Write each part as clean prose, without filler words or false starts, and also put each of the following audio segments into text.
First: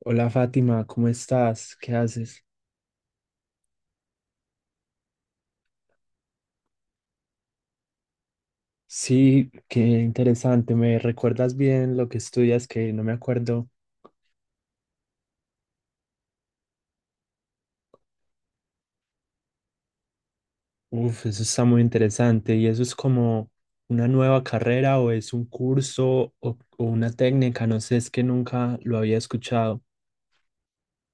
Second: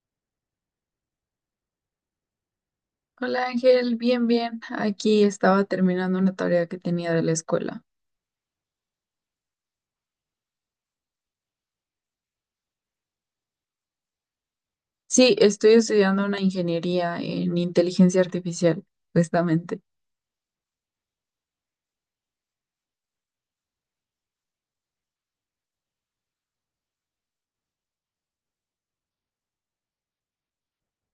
Hola Fátima, ¿cómo estás? ¿Qué haces? Hola Ángel, bien, bien. Aquí estaba terminando una tarea que tenía de la escuela. Sí, qué interesante. ¿Me recuerdas bien lo que estudias que no me acuerdo? Sí, estoy estudiando una ingeniería en inteligencia artificial, justamente. Uf, eso está muy interesante. ¿Y eso es como una nueva carrera o es un curso o una técnica? No sé, es que nunca lo había escuchado.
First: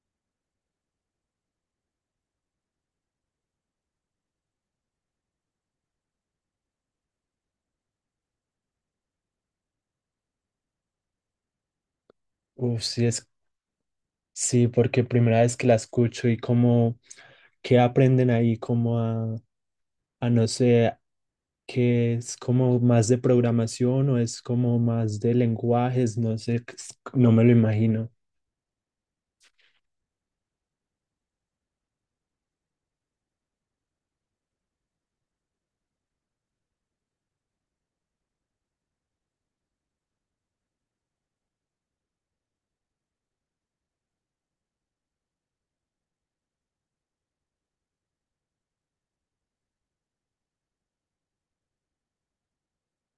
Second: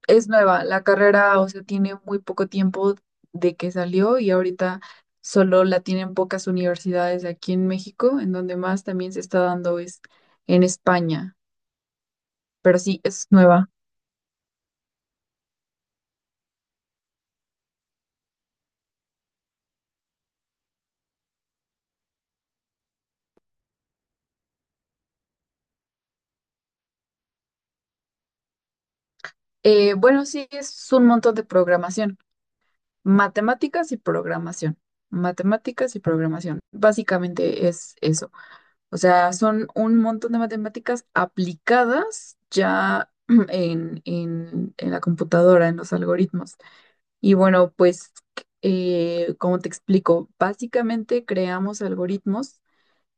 Es nueva, la carrera, o sea, tiene muy poco tiempo de que salió y ahorita solo la tienen pocas universidades aquí en México, en donde más también se está dando es en España, pero Uf, sí, sí, es es, nueva. sí, porque primera vez que la escucho y como, ¿qué aprenden ahí? Como a no sé, que es como más de programación o es como más de lenguajes, no sé, no me lo imagino. Bueno, sí, es un montón de programación. Matemáticas y programación. Matemáticas y programación. Básicamente es eso. O sea, son un montón de matemáticas aplicadas ya en, en la computadora, en los algoritmos. Y bueno, pues, como te explico, básicamente creamos algoritmos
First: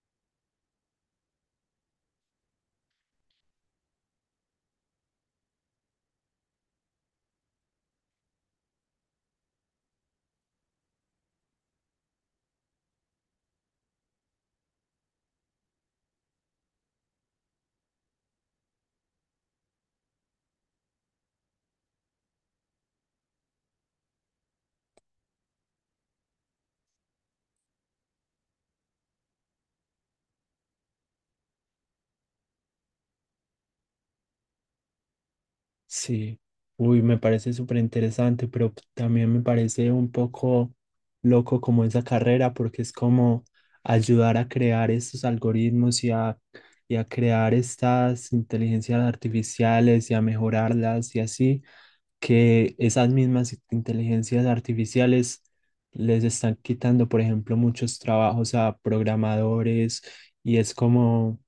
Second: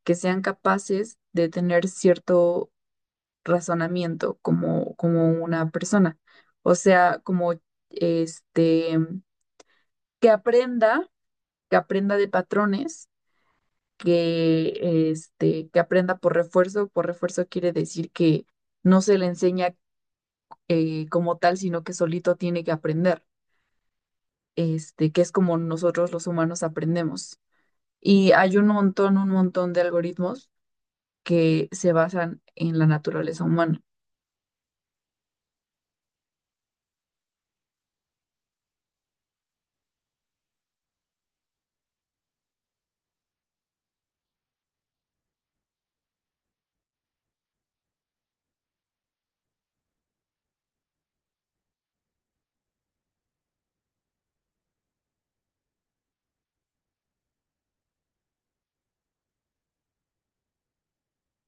que sean capaces de tener cierto razonamiento como una persona. O sea, como este, que aprenda que aprenda de patrones, que aprenda por refuerzo. Por refuerzo quiere decir que no se le enseña como tal, sino que solito tiene que aprender, este, que es como nosotros los humanos aprendemos. Y hay un montón de algoritmos que se basan en la naturaleza humana. Sí, uy, me parece súper interesante, pero también me parece un poco loco como esa carrera, porque es como ayudar a crear estos algoritmos y a crear estas inteligencias artificiales y a mejorarlas y así. Que esas mismas inteligencias artificiales les están quitando, por ejemplo, muchos trabajos a programadores y es como,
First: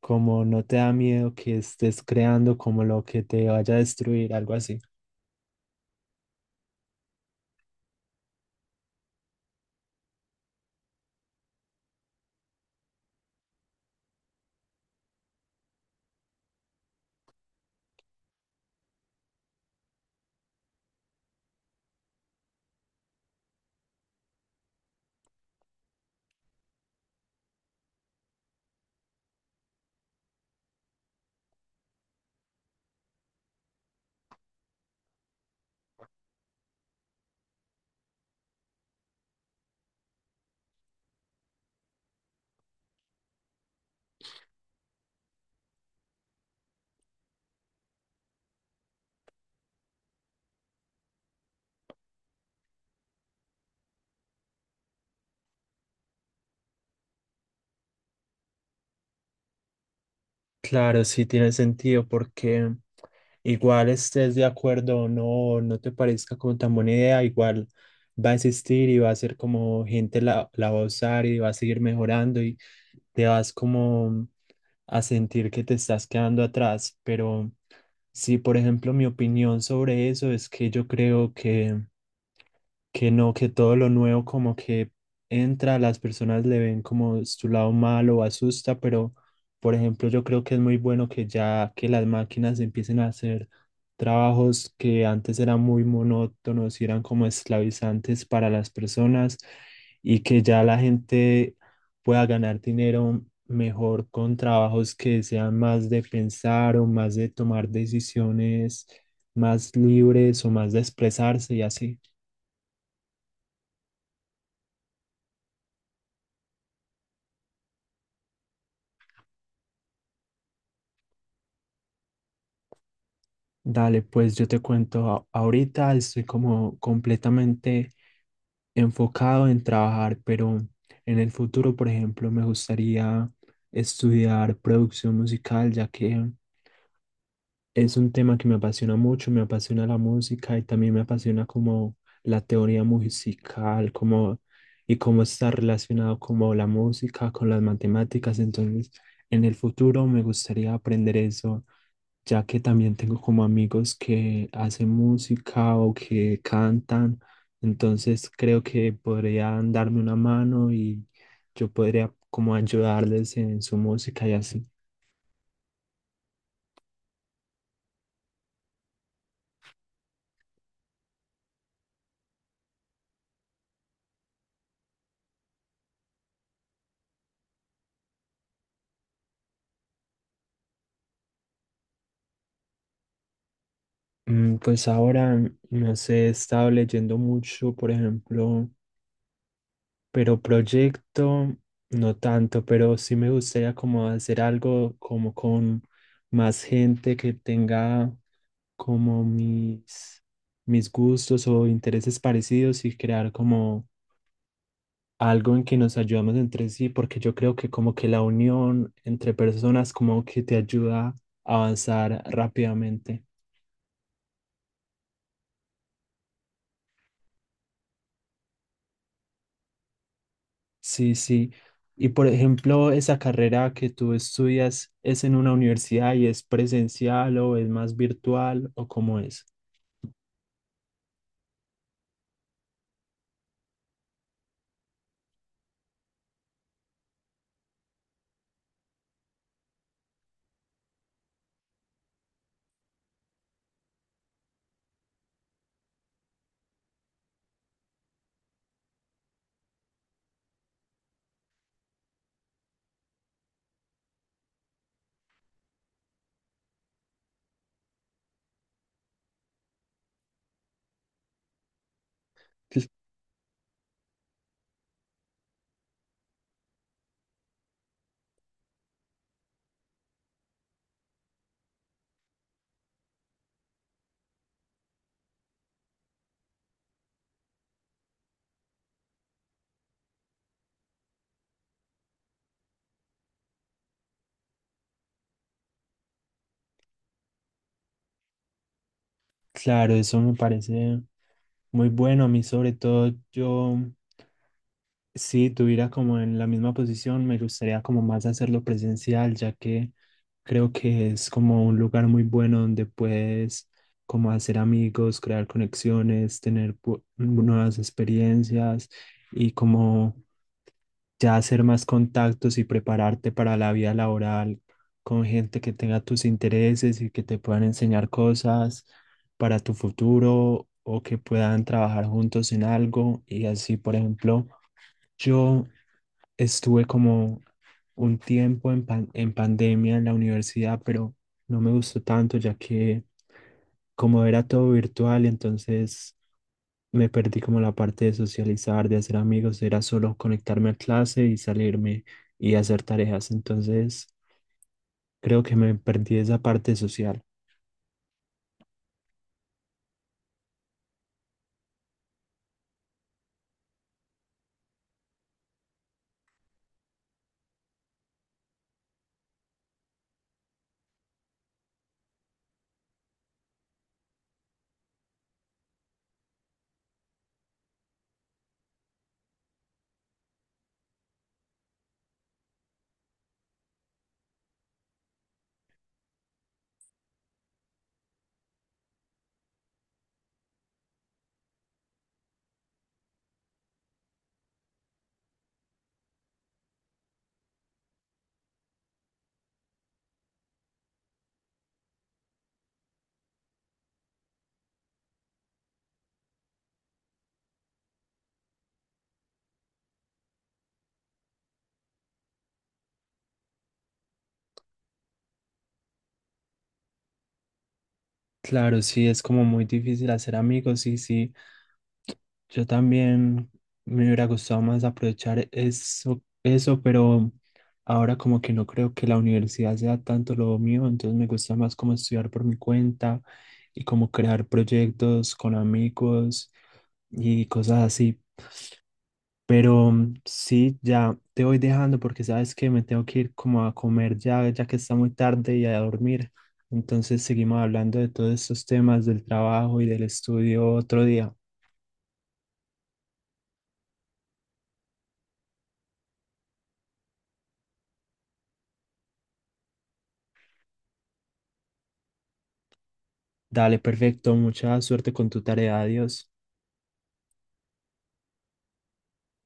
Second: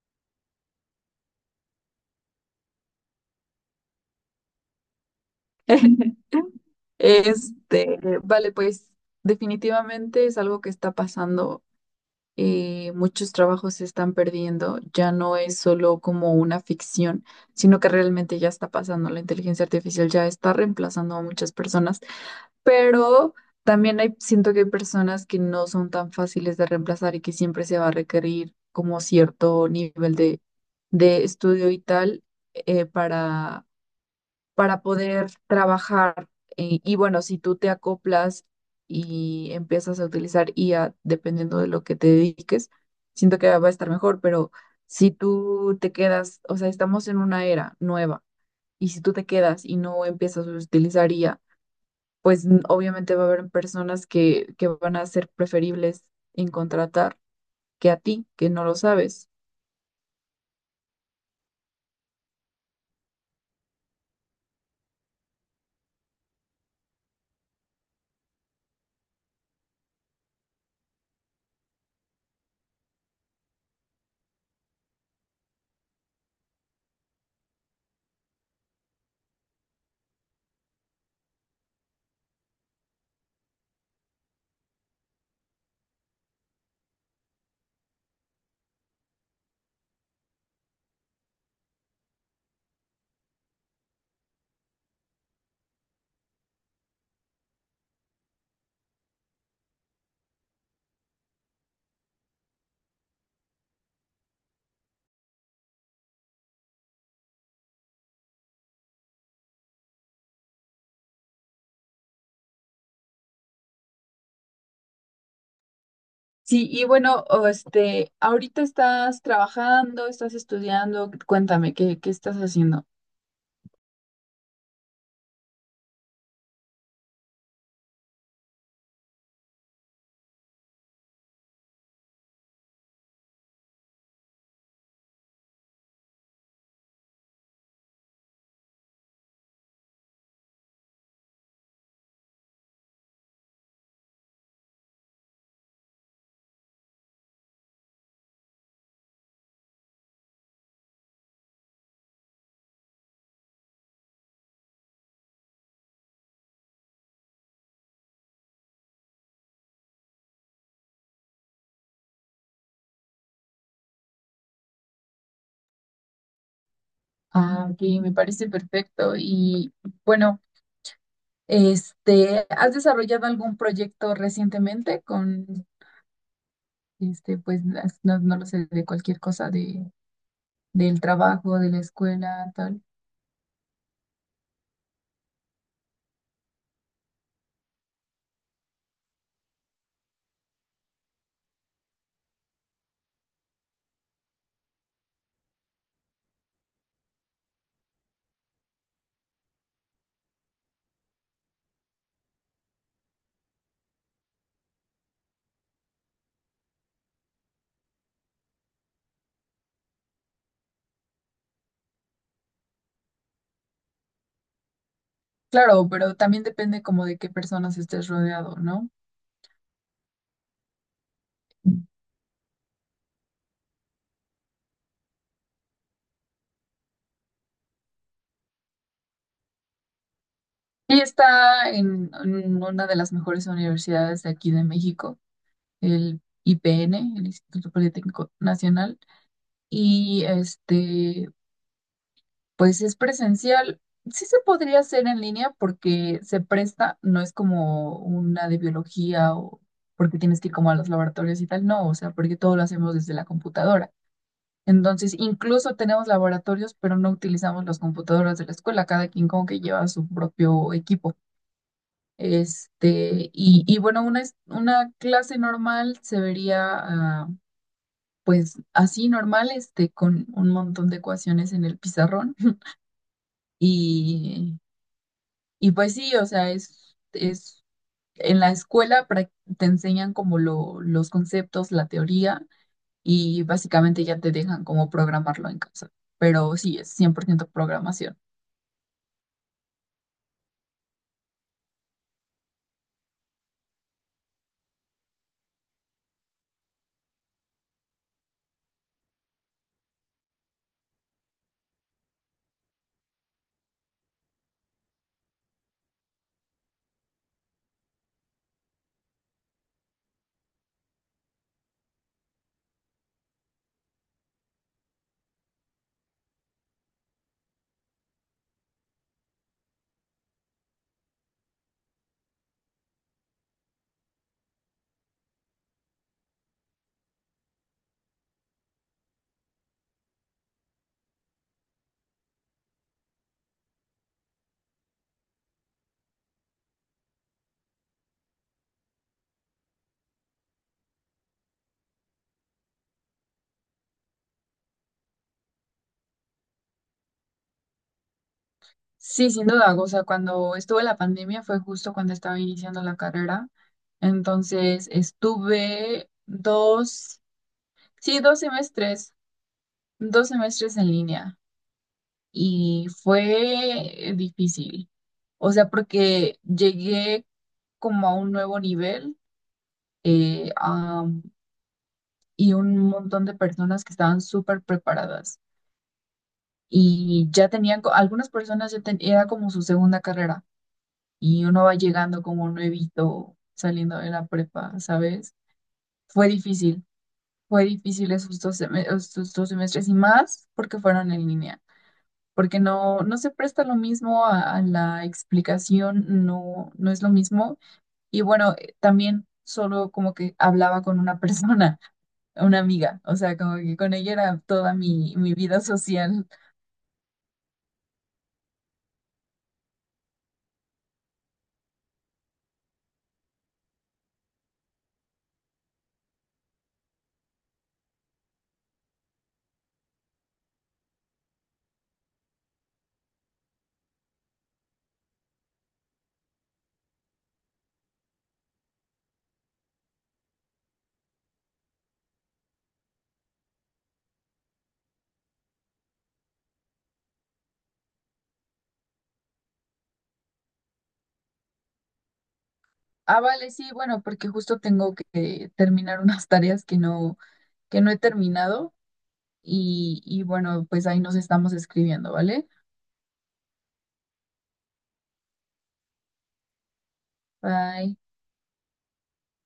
como no te da miedo que estés creando como lo que te vaya a destruir, algo así. Este, vale, pues definitivamente es algo que está pasando, muchos trabajos se están perdiendo, ya no es solo como una ficción, sino que realmente ya está pasando, la inteligencia artificial ya está reemplazando a muchas personas, pero también hay, siento que hay personas que no son tan fáciles de reemplazar y que siempre se va a requerir como cierto nivel de estudio y tal, eh, para poder trabajar. Y bueno, si tú te acoplas y empiezas a utilizar IA dependiendo de lo que te dediques, siento que va a estar mejor, pero si tú te quedas, o sea, estamos en una era nueva y si tú te quedas y no empiezas a utilizar IA, pues obviamente va a haber personas que van a ser preferibles en contratar que a ti, que no lo sabes. Claro, sí tiene sentido porque igual estés de acuerdo o no, no te parezca como tan buena idea, igual va a existir y va a ser como gente la va a usar y va a seguir mejorando y te vas como a sentir que te estás quedando atrás. Pero sí, por ejemplo, mi opinión sobre eso es que yo creo que no, que todo lo nuevo como que entra, las personas le ven como su lado malo o asusta, pero por ejemplo yo creo que es muy bueno que ya que las máquinas empiecen a hacer trabajos que antes eran muy monótonos y eran como esclavizantes para las personas y que ya la gente pueda ganar dinero mejor con trabajos que sean más de pensar o más de tomar decisiones más libres o más de expresarse y así. Sí, y bueno, o este, ahorita estás trabajando, estás estudiando, cuéntame, ¿qué estás haciendo? Dale, pues yo te cuento, ahorita estoy como completamente enfocado en trabajar, pero en el futuro, por ejemplo, me gustaría estudiar producción musical, ya que es un tema que me apasiona mucho, me apasiona la música y también me apasiona como la teoría musical, como y cómo está relacionado como la música con las matemáticas. Entonces, en el futuro me gustaría aprender eso ya que también tengo como amigos que hacen música o que cantan, entonces creo que podrían darme una mano y yo podría como ayudarles en su música y así. Ah, ok, me parece perfecto. Y bueno, este, ¿has desarrollado algún proyecto recientemente con, este, pues, no, no lo sé, de cualquier cosa del trabajo, de la escuela, tal? Pues ahora, no sé, he estado leyendo mucho, por ejemplo, pero proyecto, no tanto, pero sí me gustaría como hacer algo como con más gente que tenga como mis, mis gustos o intereses parecidos y crear como algo en que nos ayudamos entre sí, porque yo creo que como que la unión entre personas como que te ayuda a avanzar rápidamente. Claro, pero también depende como de qué personas estés rodeado, ¿no? Sí, sí. Y por ejemplo, esa carrera que tú estudias, ¿es en una universidad y es presencial o es más virtual o cómo es? Ella está en una de las mejores universidades de aquí de México. El IPN, el Instituto Politécnico Nacional, y este, pues es presencial. Sí se podría hacer en línea porque se presta, no es como una de biología o porque tienes que ir como a los laboratorios y tal, no, o sea, porque todo lo hacemos desde la computadora. Entonces, incluso tenemos laboratorios, pero no utilizamos las computadoras de la escuela, cada quien como que lleva su propio equipo. Cl- Este, y, una clase normal se vería, ah, pues así normal, este, con un montón de ecuaciones en el pizarrón. Y, y pues sí, o sea, es en la escuela te enseñan como los conceptos, la teoría, y básicamente ya te dejan como programarlo en casa. Pero sí, es 100% programación. Claro, eso me parece muy bueno a mí, sobre todo yo. Si tuviera como en la misma posición, me gustaría como más hacerlo presencial, ya que creo que es como un lugar muy bueno donde puedes como hacer amigos, crear conexiones, tener nuevas experiencias y como ya hacer más contactos y prepararte para la vida laboral con gente que tenga tus intereses y que te puedan enseñar cosas para tu futuro o que puedan trabajar juntos en algo y así, por ejemplo. Yo estuve como un tiempo en, en pandemia en la universidad, pero no me gustó tanto ya que como era todo virtual, entonces me perdí como la parte de socializar, de hacer amigos, era solo conectarme a clase y salirme y hacer tareas, entonces creo que me perdí esa parte social. Sí, sin duda. O sea, cuando estuve la pandemia fue justo cuando estaba iniciando la carrera. Entonces estuve dos, sí, 2 semestres, 2 semestres en línea. Y fue difícil. O sea, porque llegué como a un nuevo nivel, eh, am, y un montón de personas que estaban súper preparadas y ya tenían, algunas personas ya era como su segunda carrera y uno va llegando como nuevito saliendo de la prepa, ¿sabes? Fue difícil, fue difícil esos 2 semestres y más porque fueron en línea. Porque no, no se presta lo mismo a la explicación, no, no es lo mismo. Y bueno, también solo como que hablaba con una persona, una amiga, o sea, como que con ella era toda mi vida social. Claro, sí, es como muy difícil hacer amigos y sí, yo también me hubiera gustado más aprovechar eso, eso, pero ahora como que no creo que la universidad sea tanto lo mío, entonces me gusta más como estudiar por mi cuenta y como crear proyectos con amigos y cosas así. Pero sí, ya te voy dejando porque sabes que me tengo que ir como a comer ya, ya que está muy tarde y a dormir. Entonces seguimos hablando de todos estos temas del trabajo y del estudio otro día. Ah, vale, sí, bueno, porque justo tengo que terminar unas tareas que no he terminado y bueno, pues ahí nos estamos escribiendo, ¿vale? Dale, perfecto. Mucha suerte con tu tarea. Adiós. Bye.